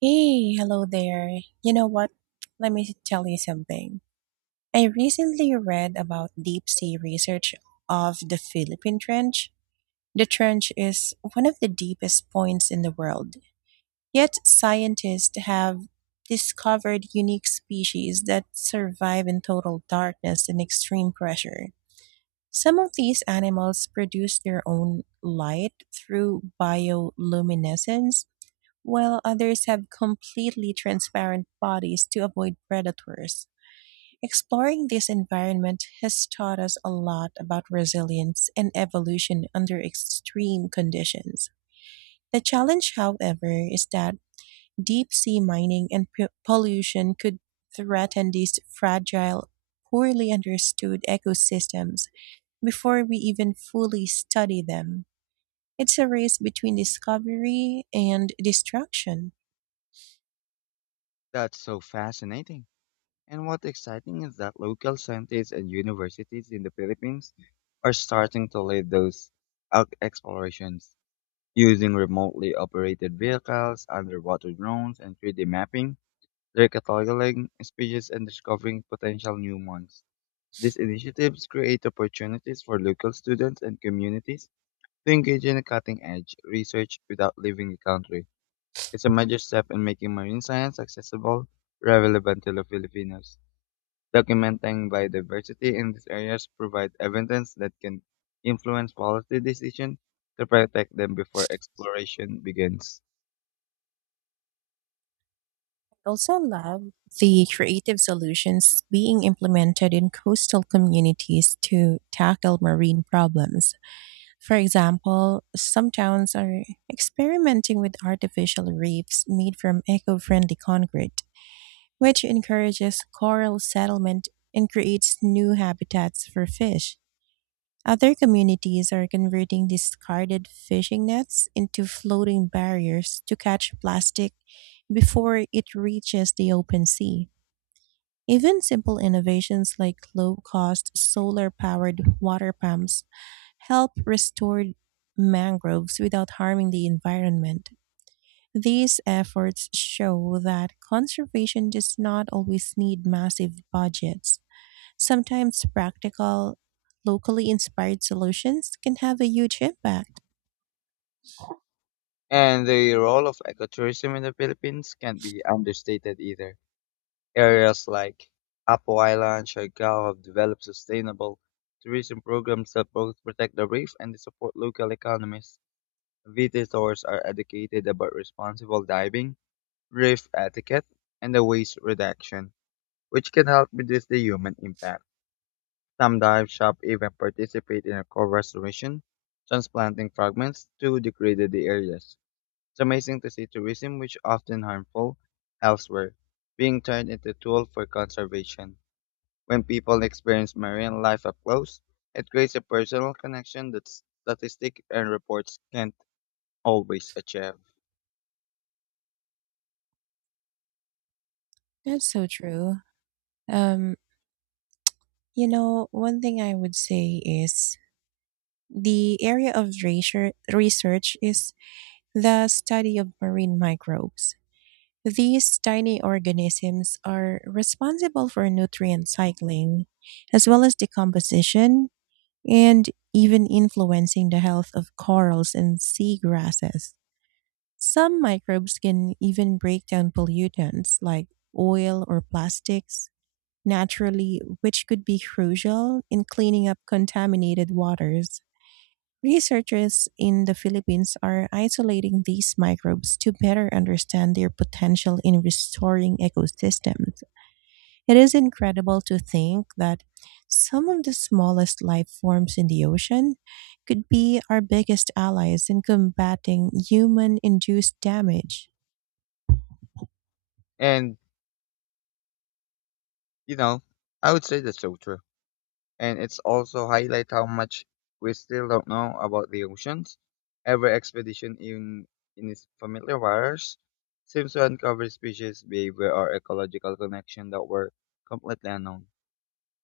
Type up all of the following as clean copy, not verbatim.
Hey, hello there. You know what? Let me tell you something. I recently read about deep sea research of the Philippine Trench. The trench is one of the deepest points in the world. Yet scientists have discovered unique species that survive in total darkness and extreme pressure. Some of these animals produce their own light through bioluminescence while others have completely transparent bodies to avoid predators. Exploring this environment has taught us a lot about resilience and evolution under extreme conditions. The challenge, however, is that deep sea mining and pollution could threaten these fragile, poorly understood ecosystems before we even fully study them. It's a race between discovery and destruction. That's so fascinating. And what exciting is that local scientists and universities in the Philippines are starting to lead those out explorations using remotely operated vehicles, underwater drones, and 3D mapping. They're cataloging species and discovering potential new ones. These initiatives create opportunities for local students and communities to engage in cutting edge research without leaving the country. It's a major step in making marine science accessible, relevant to the Filipinos. Documenting biodiversity in these areas provide evidence that can influence policy decisions to protect them before exploration begins. Also love the creative solutions being implemented in coastal communities to tackle marine problems. For example, some towns are experimenting with artificial reefs made from eco friendly concrete, which encourages coral settlement and creates new habitats for fish. Other communities are converting discarded fishing nets into floating barriers to catch plastic before it reaches the open sea. Even simple innovations like low cost solar powered water pumps help restore mangroves without harming the environment. These efforts show that conservation does not always need massive budgets. Sometimes practical, locally inspired solutions can have a huge impact. And the role of ecotourism in the Philippines can't be understated either. Areas like Apo Island, Siargao have developed sustainable tourism programs that both protect the reef and support local economies. Visitors are educated about responsible diving, reef etiquette, and the waste reduction, which can help reduce the human impact. Some dive shops even participate in coral restoration, transplanting fragments to degraded areas. It's amazing to see tourism, which often harmful elsewhere, being turned into a tool for conservation. When people experience marine life up close, it creates a personal connection that statistics and reports can't always achieve. That's so true. Um, one thing I would say is the area of research is the study of marine microbes. These tiny organisms are responsible for nutrient cycling, as well as decomposition, and even influencing the health of corals and seagrasses. Some microbes can even break down pollutants like oil or plastics naturally, which could be crucial in cleaning up contaminated waters. Researchers in the Philippines are isolating these microbes to better understand their potential in restoring ecosystems. It is incredible to think that some of the smallest life forms in the ocean could be our biggest allies in combating human induced damage. And You know, I would say that's so true. And it's also highlight how much we still don't know about the oceans. Every expedition in its familiar waters seems to uncover species, behavior, or ecological connection that were completely unknown.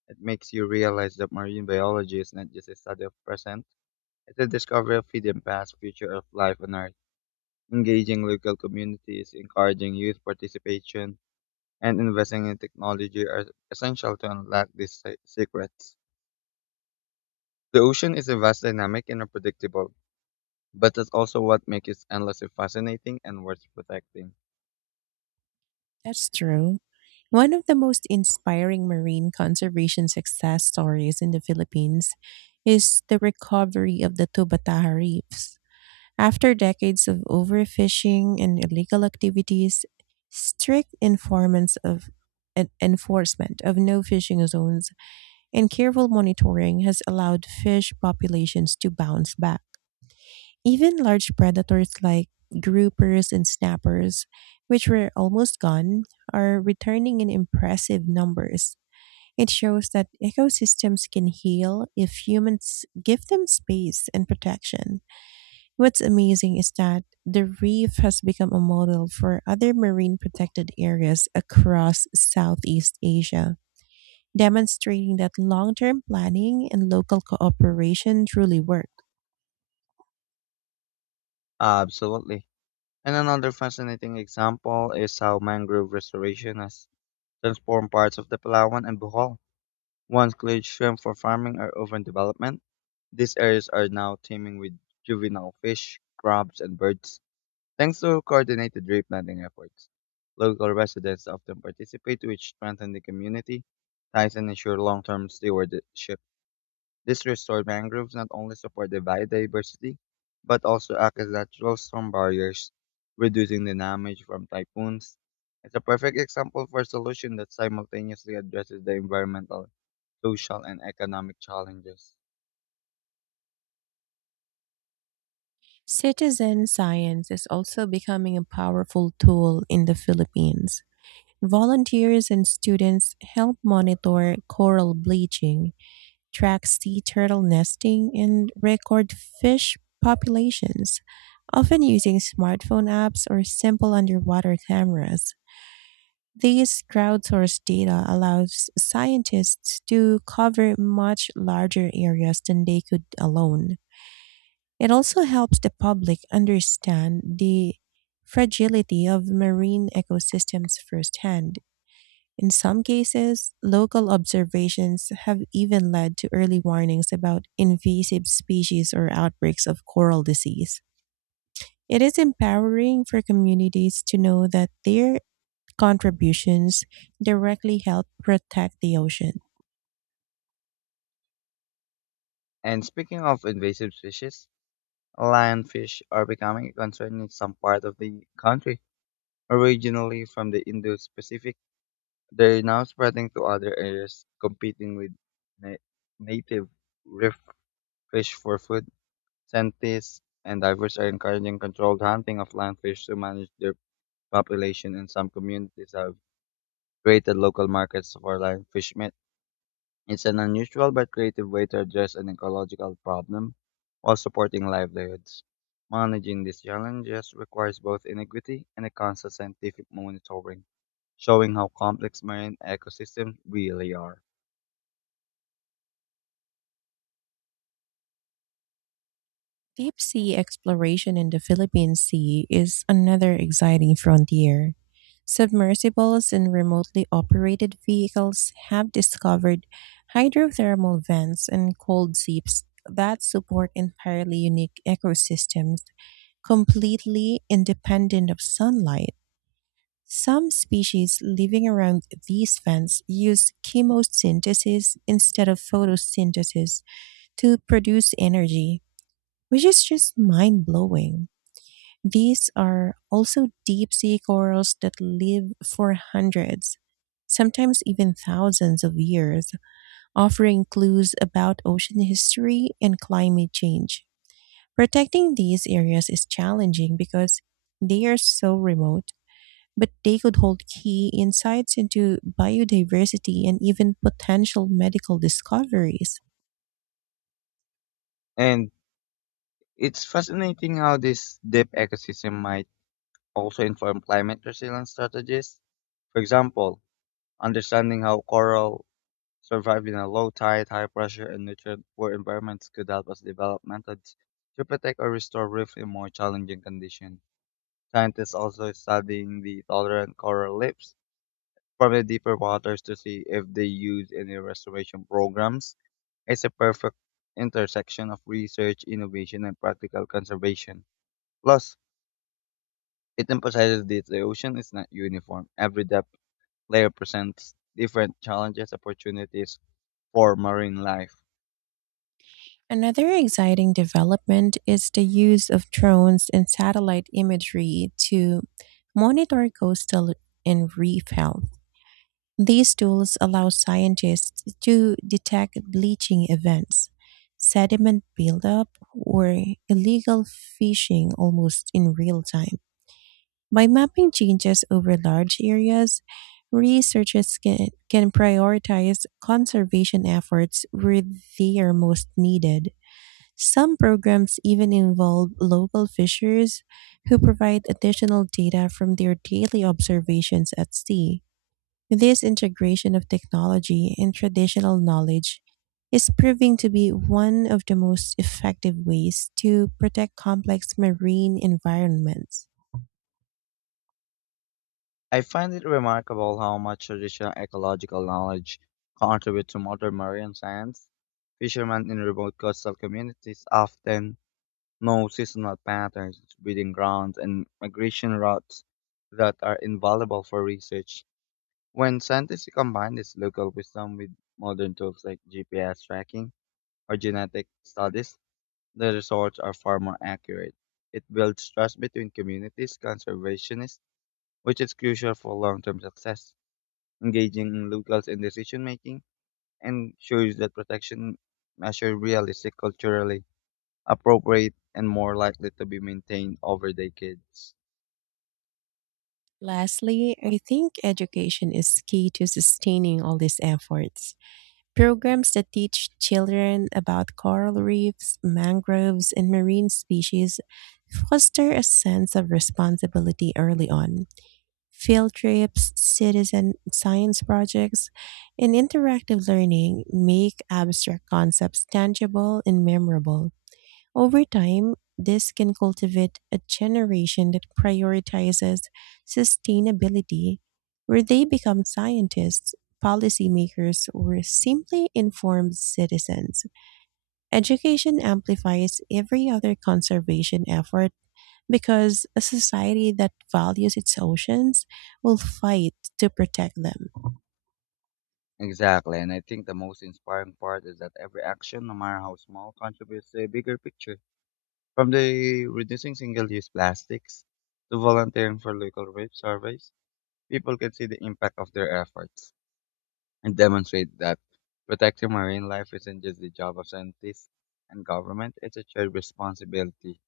It makes you realize that marine biology is not just a study of present, it's a discovery of hidden past, future of life on Earth, engaging local communities, encouraging youth participation, and investing in technology are essential to unlock these secrets. The ocean is a vast, dynamic, and unpredictable, but that's also what makes it endlessly fascinating and worth protecting. That's true. One of the most inspiring marine conservation success stories in the Philippines is the recovery of the Tubataha reefs. After decades of overfishing and illegal activities, strict informants of enforcement of no fishing zones and careful monitoring has allowed fish populations to bounce back. Even large predators like groupers and snappers, which were almost gone, are returning in impressive numbers. It shows that ecosystems can heal if humans give them space and protection. What's amazing is that the reef has become a model for other marine protected areas across Southeast Asia, demonstrating that long term planning and local cooperation truly work. Absolutely. And another fascinating example is how mangrove restoration has transformed parts of the Palawan and Bohol. Once cleared shrimp for farming or urban development, these areas are now teeming with juvenile fish, crabs, and birds. Thanks to coordinated replanting efforts, local residents often participate, which strengthen the community ties and ensure long-term stewardship. These restored mangroves not only support the biodiversity, but also act as natural storm barriers, reducing the damage from typhoons. It's a perfect example for a solution that simultaneously addresses the environmental, social, and economic challenges. Citizen science is also becoming a powerful tool in the Philippines. Volunteers and students help monitor coral bleaching, track sea turtle nesting, and record fish populations, often using smartphone apps or simple underwater cameras. These crowdsourced data allows scientists to cover much larger areas than they could alone. It also helps the public understand the fragility of marine ecosystems firsthand. In some cases, local observations have even led to early warnings about invasive species or outbreaks of coral disease. It is empowering for communities to know that their contributions directly help protect the ocean. And speaking of invasive species, lionfish are becoming a concern in some part of the country. Originally from the Indo-Pacific, they are now spreading to other areas, competing with na- native reef fish for food. Scientists and divers are encouraging controlled hunting of land fish to manage their population, and some communities have created local markets for land fish meat. It's an unusual but creative way to address an ecological problem while supporting livelihoods. Managing these challenges requires both ingenuity and a constant scientific monitoring, showing how complex marine ecosystems really are. Deep sea exploration in the Philippine Sea is another exciting frontier. Submersibles and remotely operated vehicles have discovered hydrothermal vents and cold seeps that support entirely unique ecosystems completely independent of sunlight. Some species living around these vents use chemosynthesis instead of photosynthesis to produce energy, which is just mind blowing. These are also deep sea corals that live for hundreds, sometimes even thousands of years, offering clues about ocean history and climate change. Protecting these areas is challenging because they are so remote, but they could hold key insights into biodiversity and even potential medical discoveries. And it's fascinating how this deep ecosystem might also inform climate resilience strategies. For example, understanding how coral surviving a low tide, high pressure, and nutrient-poor environments could help us develop methods to protect or restore reef in more challenging conditions. Scientists also studying the tolerant coral reefs from the deeper waters to see if they use any restoration programs. It's a perfect intersection of research, innovation, and practical conservation. Plus, it emphasizes that the ocean is not uniform. Every depth layer presents different challenges, opportunities for marine life. Another exciting development is the use of drones and satellite imagery to monitor coastal and reef health. These tools allow scientists to detect bleaching events, sediment buildup, or illegal fishing almost in real time. By mapping changes over large areas, researchers can prioritize conservation efforts where they are most needed. Some programs even involve local fishers who provide additional data from their daily observations at sea. This integration of technology and traditional knowledge is proving to be one of the most effective ways to protect complex marine environments. I find it remarkable how much traditional ecological knowledge contributes to modern marine science. Fishermen in remote coastal communities often know seasonal patterns, breeding grounds, and migration routes that are invaluable for research. When scientists combine this local wisdom with modern tools like GPS tracking or genetic studies, the results are far more accurate. It builds trust between communities, conservationists, which is crucial for long-term success engaging in locals in decision making, and ensures that protection measures realistic, culturally appropriate, and more likely to be maintained over decades. Lastly, I think education is key to sustaining all these efforts. Programs that teach children about coral reefs, mangroves, and marine species foster a sense of responsibility early on. Field trips, citizen science projects, and interactive learning make abstract concepts tangible and memorable. Over time, this can cultivate a generation that prioritizes sustainability, where they become scientists, policymakers, or simply informed citizens. Education amplifies every other conservation effort because a society that values its oceans will fight to protect them. Exactly, and I think the most inspiring part is that every action, no matter how small, contributes to a bigger picture. From the reducing single-use plastics to volunteering for local waste surveys, people can see the impact of their efforts and demonstrate that protecting marine life isn't just the job of scientists and government, it's a shared responsibility.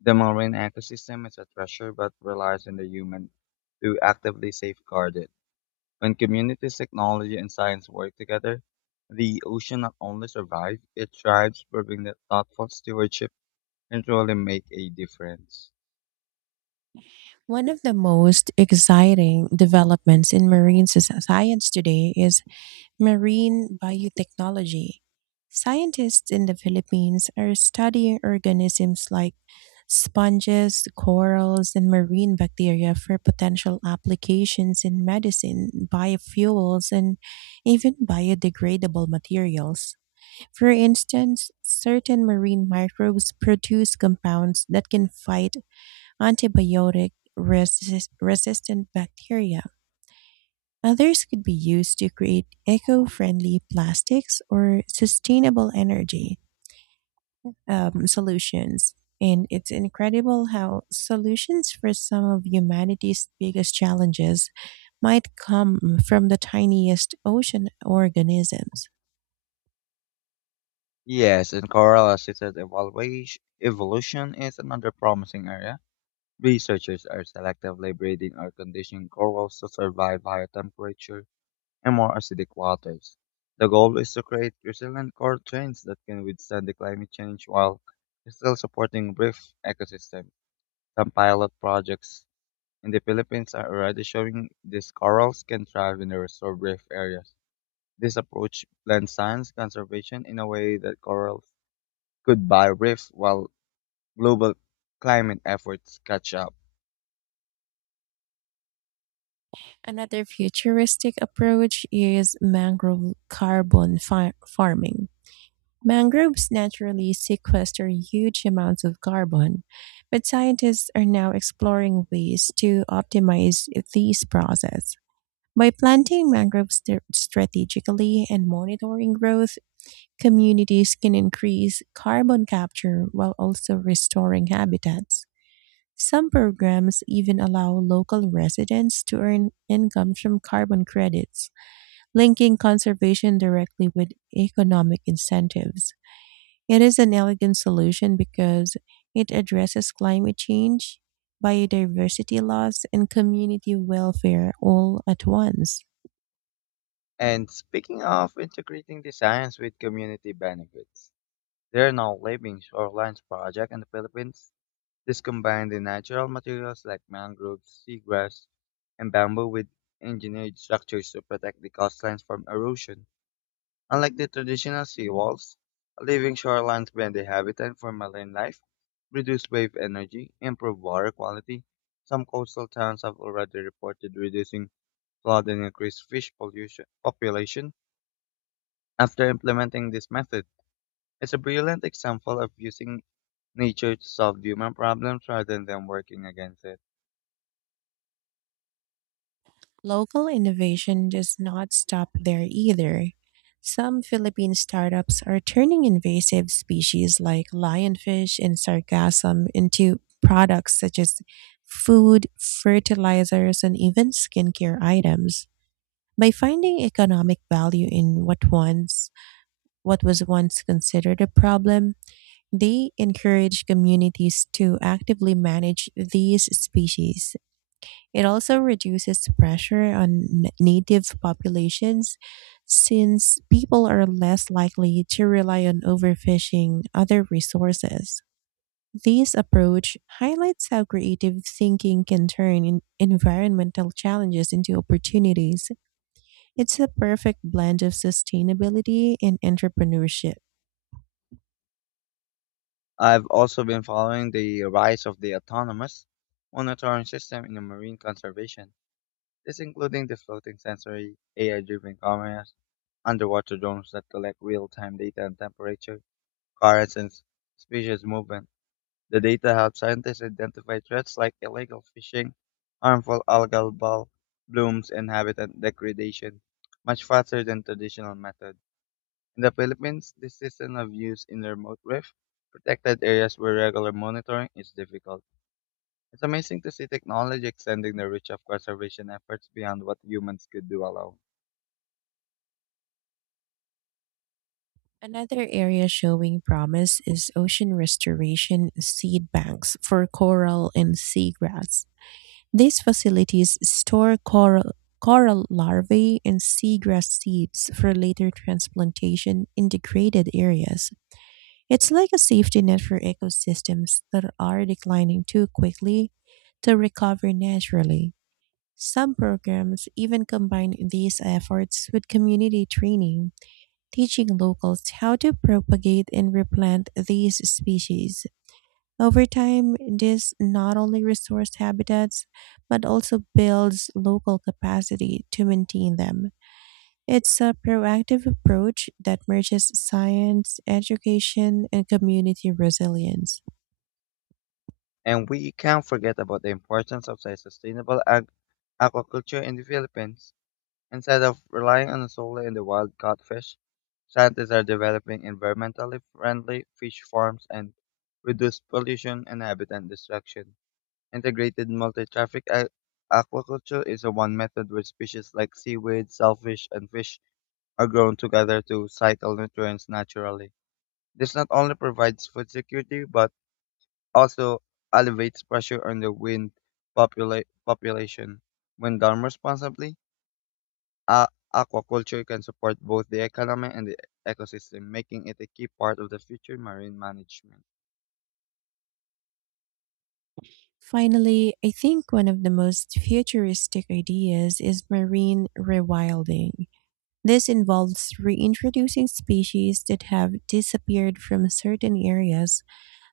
The marine ecosystem is a treasure but relies on the human to actively safeguard it. When communities, technology, and science work together, the ocean not only survives, it thrives, proving that thoughtful stewardship can truly make a difference. One of the most exciting developments in marine science today is marine biotechnology. Scientists in the Philippines are studying organisms like sponges, corals, and marine bacteria for potential applications in medicine, biofuels, and even biodegradable materials. For instance, certain marine microbes produce compounds that can fight resistant bacteria. Others could be used to create eco friendly plastics or sustainable energy solutions. And it's incredible how solutions for some of humanity's biggest challenges might come from the tiniest ocean organisms. Yes, and coral assisted evaluation, evolution is another promising area. Researchers are selectively breeding or conditioning corals to survive higher temperature and more acidic waters. The goal is to create resilient coral strains that can withstand the climate change while still supporting brief ecosystem. Some pilot projects in the Philippines are already showing these corals can thrive in the restored reef areas. This approach blends science conservation in a way that corals could buy reef while global climate efforts catch up. Another futuristic approach is mangrove farming. Mangroves naturally sequester huge amounts of carbon, but scientists are now exploring ways to optimize these processes. By planting mangroves strategically and monitoring growth, communities can increase carbon capture while also restoring habitats. Some programs even allow local residents to earn income from carbon credits, linking conservation directly with economic incentives. It is an elegant solution because it addresses climate change, biodiversity loss, and community welfare all at once. And speaking of integrating designs with community benefits, there are now living shorelines project in the Philippines. This combines the natural materials like mangroves, seagrass, and bamboo with engineered structures to protect the coastlines from erosion. Unlike the traditional seawalls, living shorelines blend the habitat for marine life, reduce wave energy, improve water quality. Some coastal towns have already reported reducing flood and increased fish pollution population after implementing this method. It's a brilliant example of using nature to solve human problems rather than working against it. Local innovation does not stop there either. Some Philippine startups are turning invasive species like lionfish and sargassum into products such as food, fertilizers, and even skincare items. By finding economic value in what once what was once considered a problem, they encourage communities to actively manage these species. It also reduces pressure on native populations since people are less likely to rely on overfishing other resources. This approach highlights how creative thinking can turn in environmental challenges into opportunities. It's a perfect blend of sustainability and entrepreneurship. I've also been following the rise of the autonomous monitoring system in the marine conservation. This including the floating sensory AI-driven cameras, underwater drones that collect real-time data on temperature, currents, and species movement. The data help scientists identify threats like illegal fishing, harmful algal ball blooms, and habitat degradation much faster than traditional methods. In the Philippines, this system of use in remote reef protected areas where regular monitoring is difficult. It's amazing to see technology extending the reach of conservation efforts beyond what humans could do alone. Another area showing promise is ocean restoration seed banks for coral and seagrass. These facilities store coral larvae and seagrass seeds for later transplantation in degraded areas. It's like a safety net for ecosystems that are declining too quickly to recover naturally. Some programs even combine these efforts with community training, teaching locals how to propagate and replant these species. Over time, this not only restores habitats, but also builds local capacity to maintain them. It's a proactive approach that merges science, education, and community resilience. And we can't forget about the importance of sustainable aquaculture in the Philippines. Instead of relying on solely on the wild caught fish, scientists are developing environmentally friendly fish farms and reduce pollution and habitat destruction. Integrated multi-traffic aquaculture is a one method where species like seaweed, shellfish, and fish are grown together to cycle nutrients naturally. This not only provides food security but also alleviates pressure on the wind population. When done responsibly, a- aquaculture can support both the economy and the ecosystem, making it a key part of the future marine management. Finally, I think one of the most futuristic ideas is marine rewilding. This involves reintroducing species that have disappeared from certain areas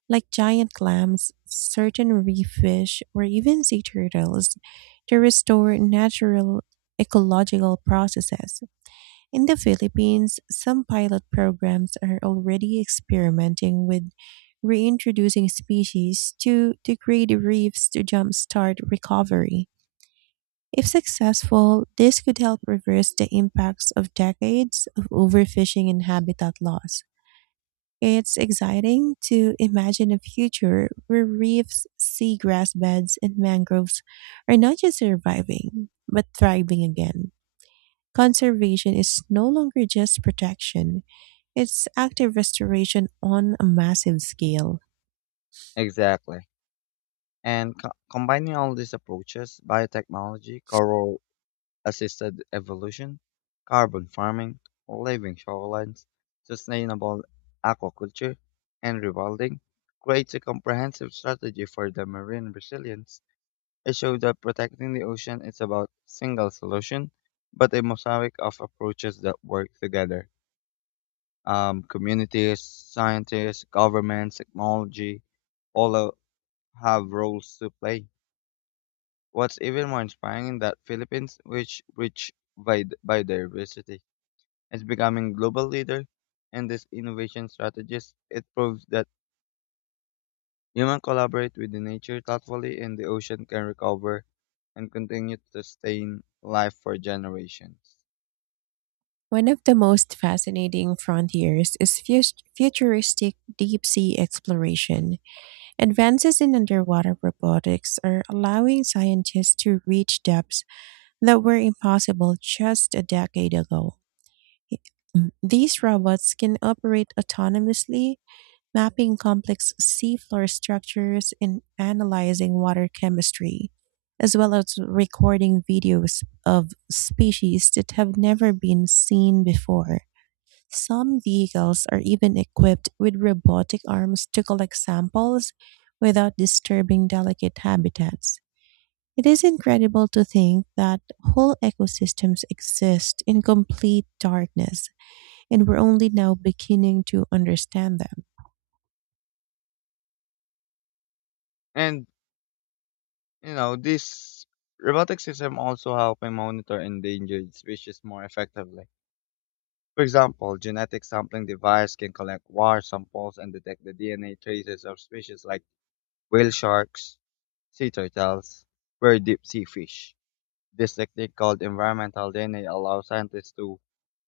like giant clams, certain reef fish, or even sea turtles to restore natural ecological processes. In the Philippines, some pilot programs are already experimenting with reintroducing species to degrade reefs to jumpstart recovery. If successful, this could help reverse the impacts of decades of overfishing and habitat loss. It's exciting to imagine a future where reefs, seagrass beds, and mangroves are not just surviving, but thriving again. Conservation is no longer just protection, it's active restoration on a massive scale. Exactly. And combining all these approaches, biotechnology, coral assisted evolution, carbon farming, living shorelines, sustainable aquaculture, and rewilding, creates a comprehensive strategy for the marine resilience. It shows that protecting the ocean is about single solution, but a mosaic of approaches that work together. Communities, scientists, governments, technology, all have roles to play. What's even more inspiring is that Philippines, which rich by biodiversity, is becoming global leader in this innovation strategies. It proves that human collaborate with the nature thoughtfully, and the ocean can recover and continue to sustain life for generations. One of the most fascinating frontiers is futuristic deep sea exploration. Advances in underwater robotics are allowing scientists to reach depths that were impossible just a decade ago. These robots can operate autonomously, mapping complex seafloor structures and analyzing water chemistry, as well as recording videos of species that have never been seen before. Some vehicles are even equipped with robotic arms to collect samples without disturbing delicate habitats. It is incredible to think that whole ecosystems exist in complete darkness, and we're only now beginning to understand them. And this robotic system also help me monitor endangered species more effectively. For example, genetic sampling device can collect war samples and detect the DNA traces of species like whale sharks, sea turtles, or deep sea fish. This technique called environmental DNA allows scientists to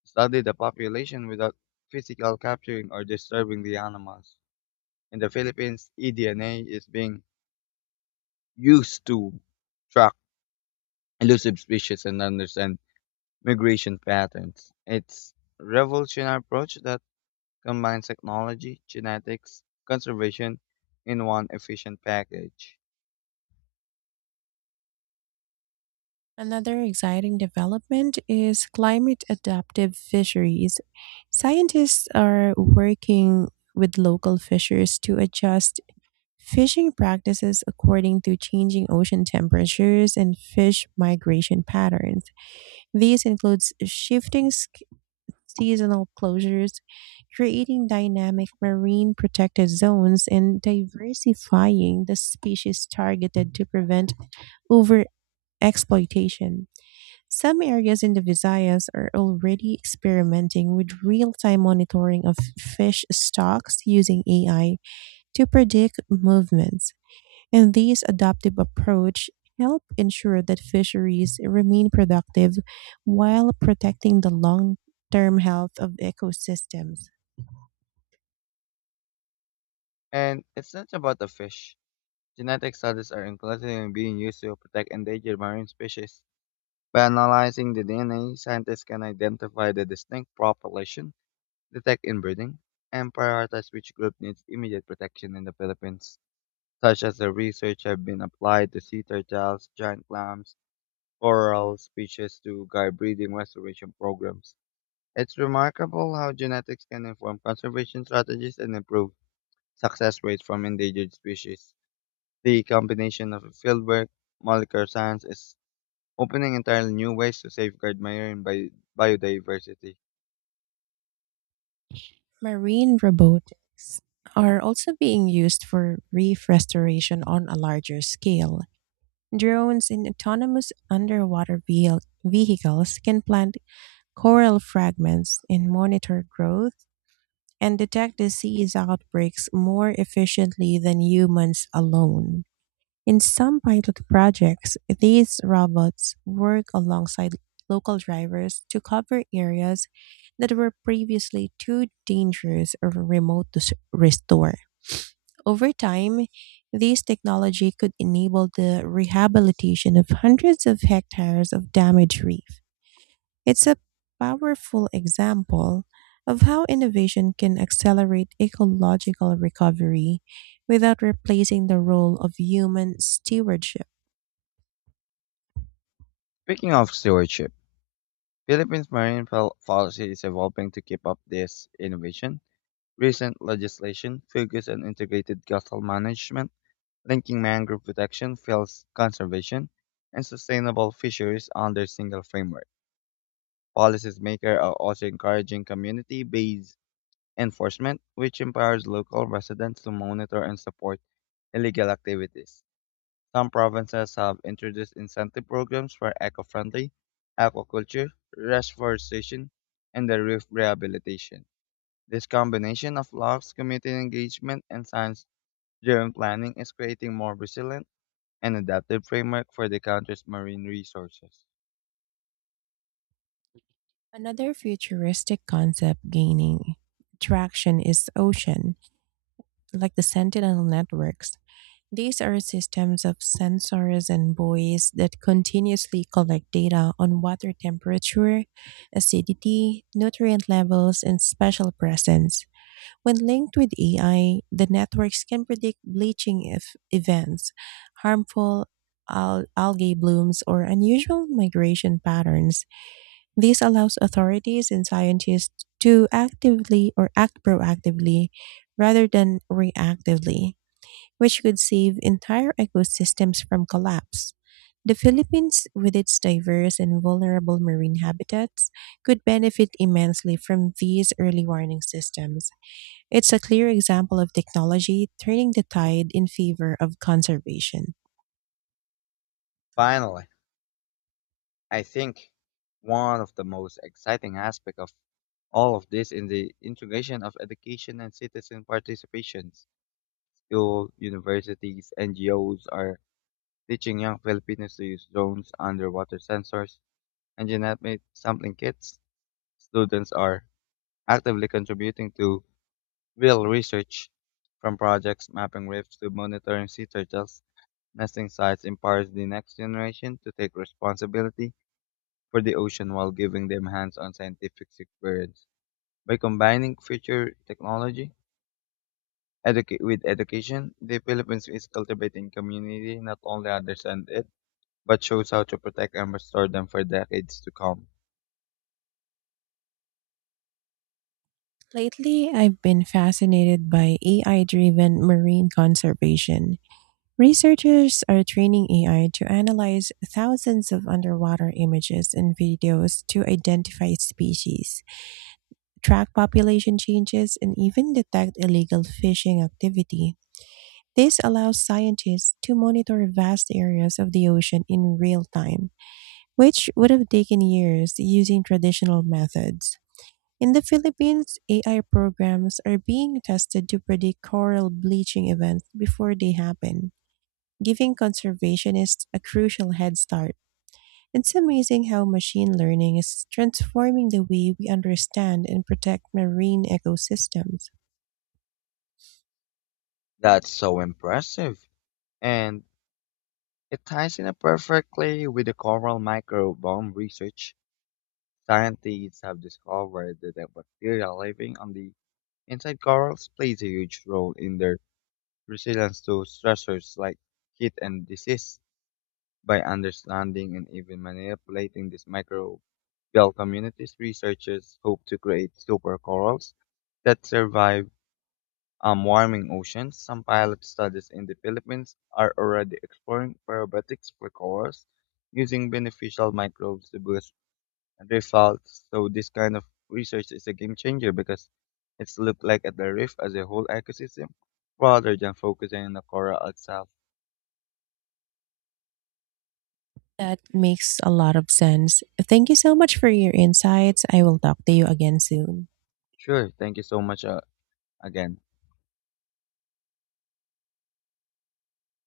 study the population without physical capturing or disturbing the animals. In the Philippines, eDNA is being used to track elusive species and understand migration patterns. It's revolutionary approach that combines technology, genetics, conservation in one efficient package. Another exciting development is climate adaptive fisheries. Scientists are working with local fishers to adjust fishing practices according to changing ocean temperatures and fish migration patterns. These includes seasonal closures, creating dynamic marine protected zones and diversifying the species targeted to prevent over exploitation. Some areas in the Visayas are already experimenting with real-time monitoring of fish stocks using AI to predict movements. And these adaptive approach help ensure that fisheries remain productive while protecting the long-term health of ecosystems. And it's not about the fish. Genetic studies are increasingly being used to protect endangered marine species. By analyzing the DNA, scientists can identify the distinct population, detect inbreeding, and prioritize which group needs immediate protection in the Philippines. Such as the research have been applied to sea turtles, giant clams, coral species to guide breeding restoration programs. It's remarkable how genetics can inform conservation strategies and improve success rates from endangered species. The combination of fieldwork, molecular science is opening entirely new ways to safeguard marine biodiversity. Marine robotics are also being used for reef restoration on a larger scale. Drones and autonomous underwater vehicles can plant coral fragments and monitor growth and detect disease outbreaks more efficiently than humans alone. In some pilot projects, these robots work alongside local drivers to cover areas that were previously too dangerous or remote to restore. Over time, this technology could enable the rehabilitation of hundreds of hectares of damaged reef. It's a powerful example of how innovation can accelerate ecological recovery without replacing the role of human stewardship. Speaking of stewardship, Philippines' marine policy is evolving to keep up this innovation. Recent legislation focuses on integrated coastal management, linking mangrove protection, fields conservation, and sustainable fisheries under single framework. Policies makers are also encouraging community-based enforcement, which empowers local residents to monitor and support illegal activities. Some provinces have introduced incentive programs for eco-friendly aquaculture, reforestation, and the reef rehabilitation. This combination of laws, community engagement, and science-driven planning is creating more resilient and adaptive framework for the country's marine resources. Another futuristic concept gaining traction is ocean, like the Sentinel networks. These are systems of sensors and buoys that continuously collect data on water temperature, acidity, nutrient levels, and special presence. When linked with AI, the networks can predict bleaching if events, harmful algae blooms, or unusual migration patterns. This allows authorities and scientists to actively or act proactively rather than reactively, which could save entire ecosystems from collapse. The Philippines, with its diverse and vulnerable marine habitats, could benefit immensely from these early warning systems. It's a clear example of technology turning the tide in favor of conservation. Finally, I think one of the most exciting aspects of all of this is the integration of education and citizen participations. School, universities, NGOs are teaching young Filipinos to use drones, underwater sensors, and genetic sampling kits. Students are actively contributing to real research from projects mapping rifts to monitoring sea turtles nesting sites empowers the next generation to take responsibility for the ocean while giving them hands-on scientific experience. By combining future technology with education, the Philippines is cultivating community not only understand it, but shows how to protect and restore them for decades to come. Lately, I've been fascinated by AI driven marine conservation. Researchers are training AI to analyze thousands of underwater images and videos to identify species, track population changes, and even detect illegal fishing activity. This allows scientists to monitor vast areas of the ocean in real time, which would have taken years using traditional methods. In the Philippines, AI programs are being tested to predict coral bleaching events before they happen, giving conservationists a crucial head start. It's amazing how machine learning is transforming the way we understand and protect marine ecosystems. That's so impressive. And it ties in perfectly with the coral microbiome research. Scientists have discovered that the bacteria living on the inside corals plays a huge role in their resilience to stressors like heat and disease. By understanding and even manipulating these microbial communities, researchers hope to create super corals that survive warming oceans. Some pilot studies in the Philippines are already exploring probiotics for corals using beneficial microbes to boost reef health. So this kind of research is a game changer because it's looked like at the reef as a whole ecosystem rather than focusing on the coral itself. That makes a lot of sense. Thank you so much for your insights. I will talk to you again soon. Sure. Thank you so much again.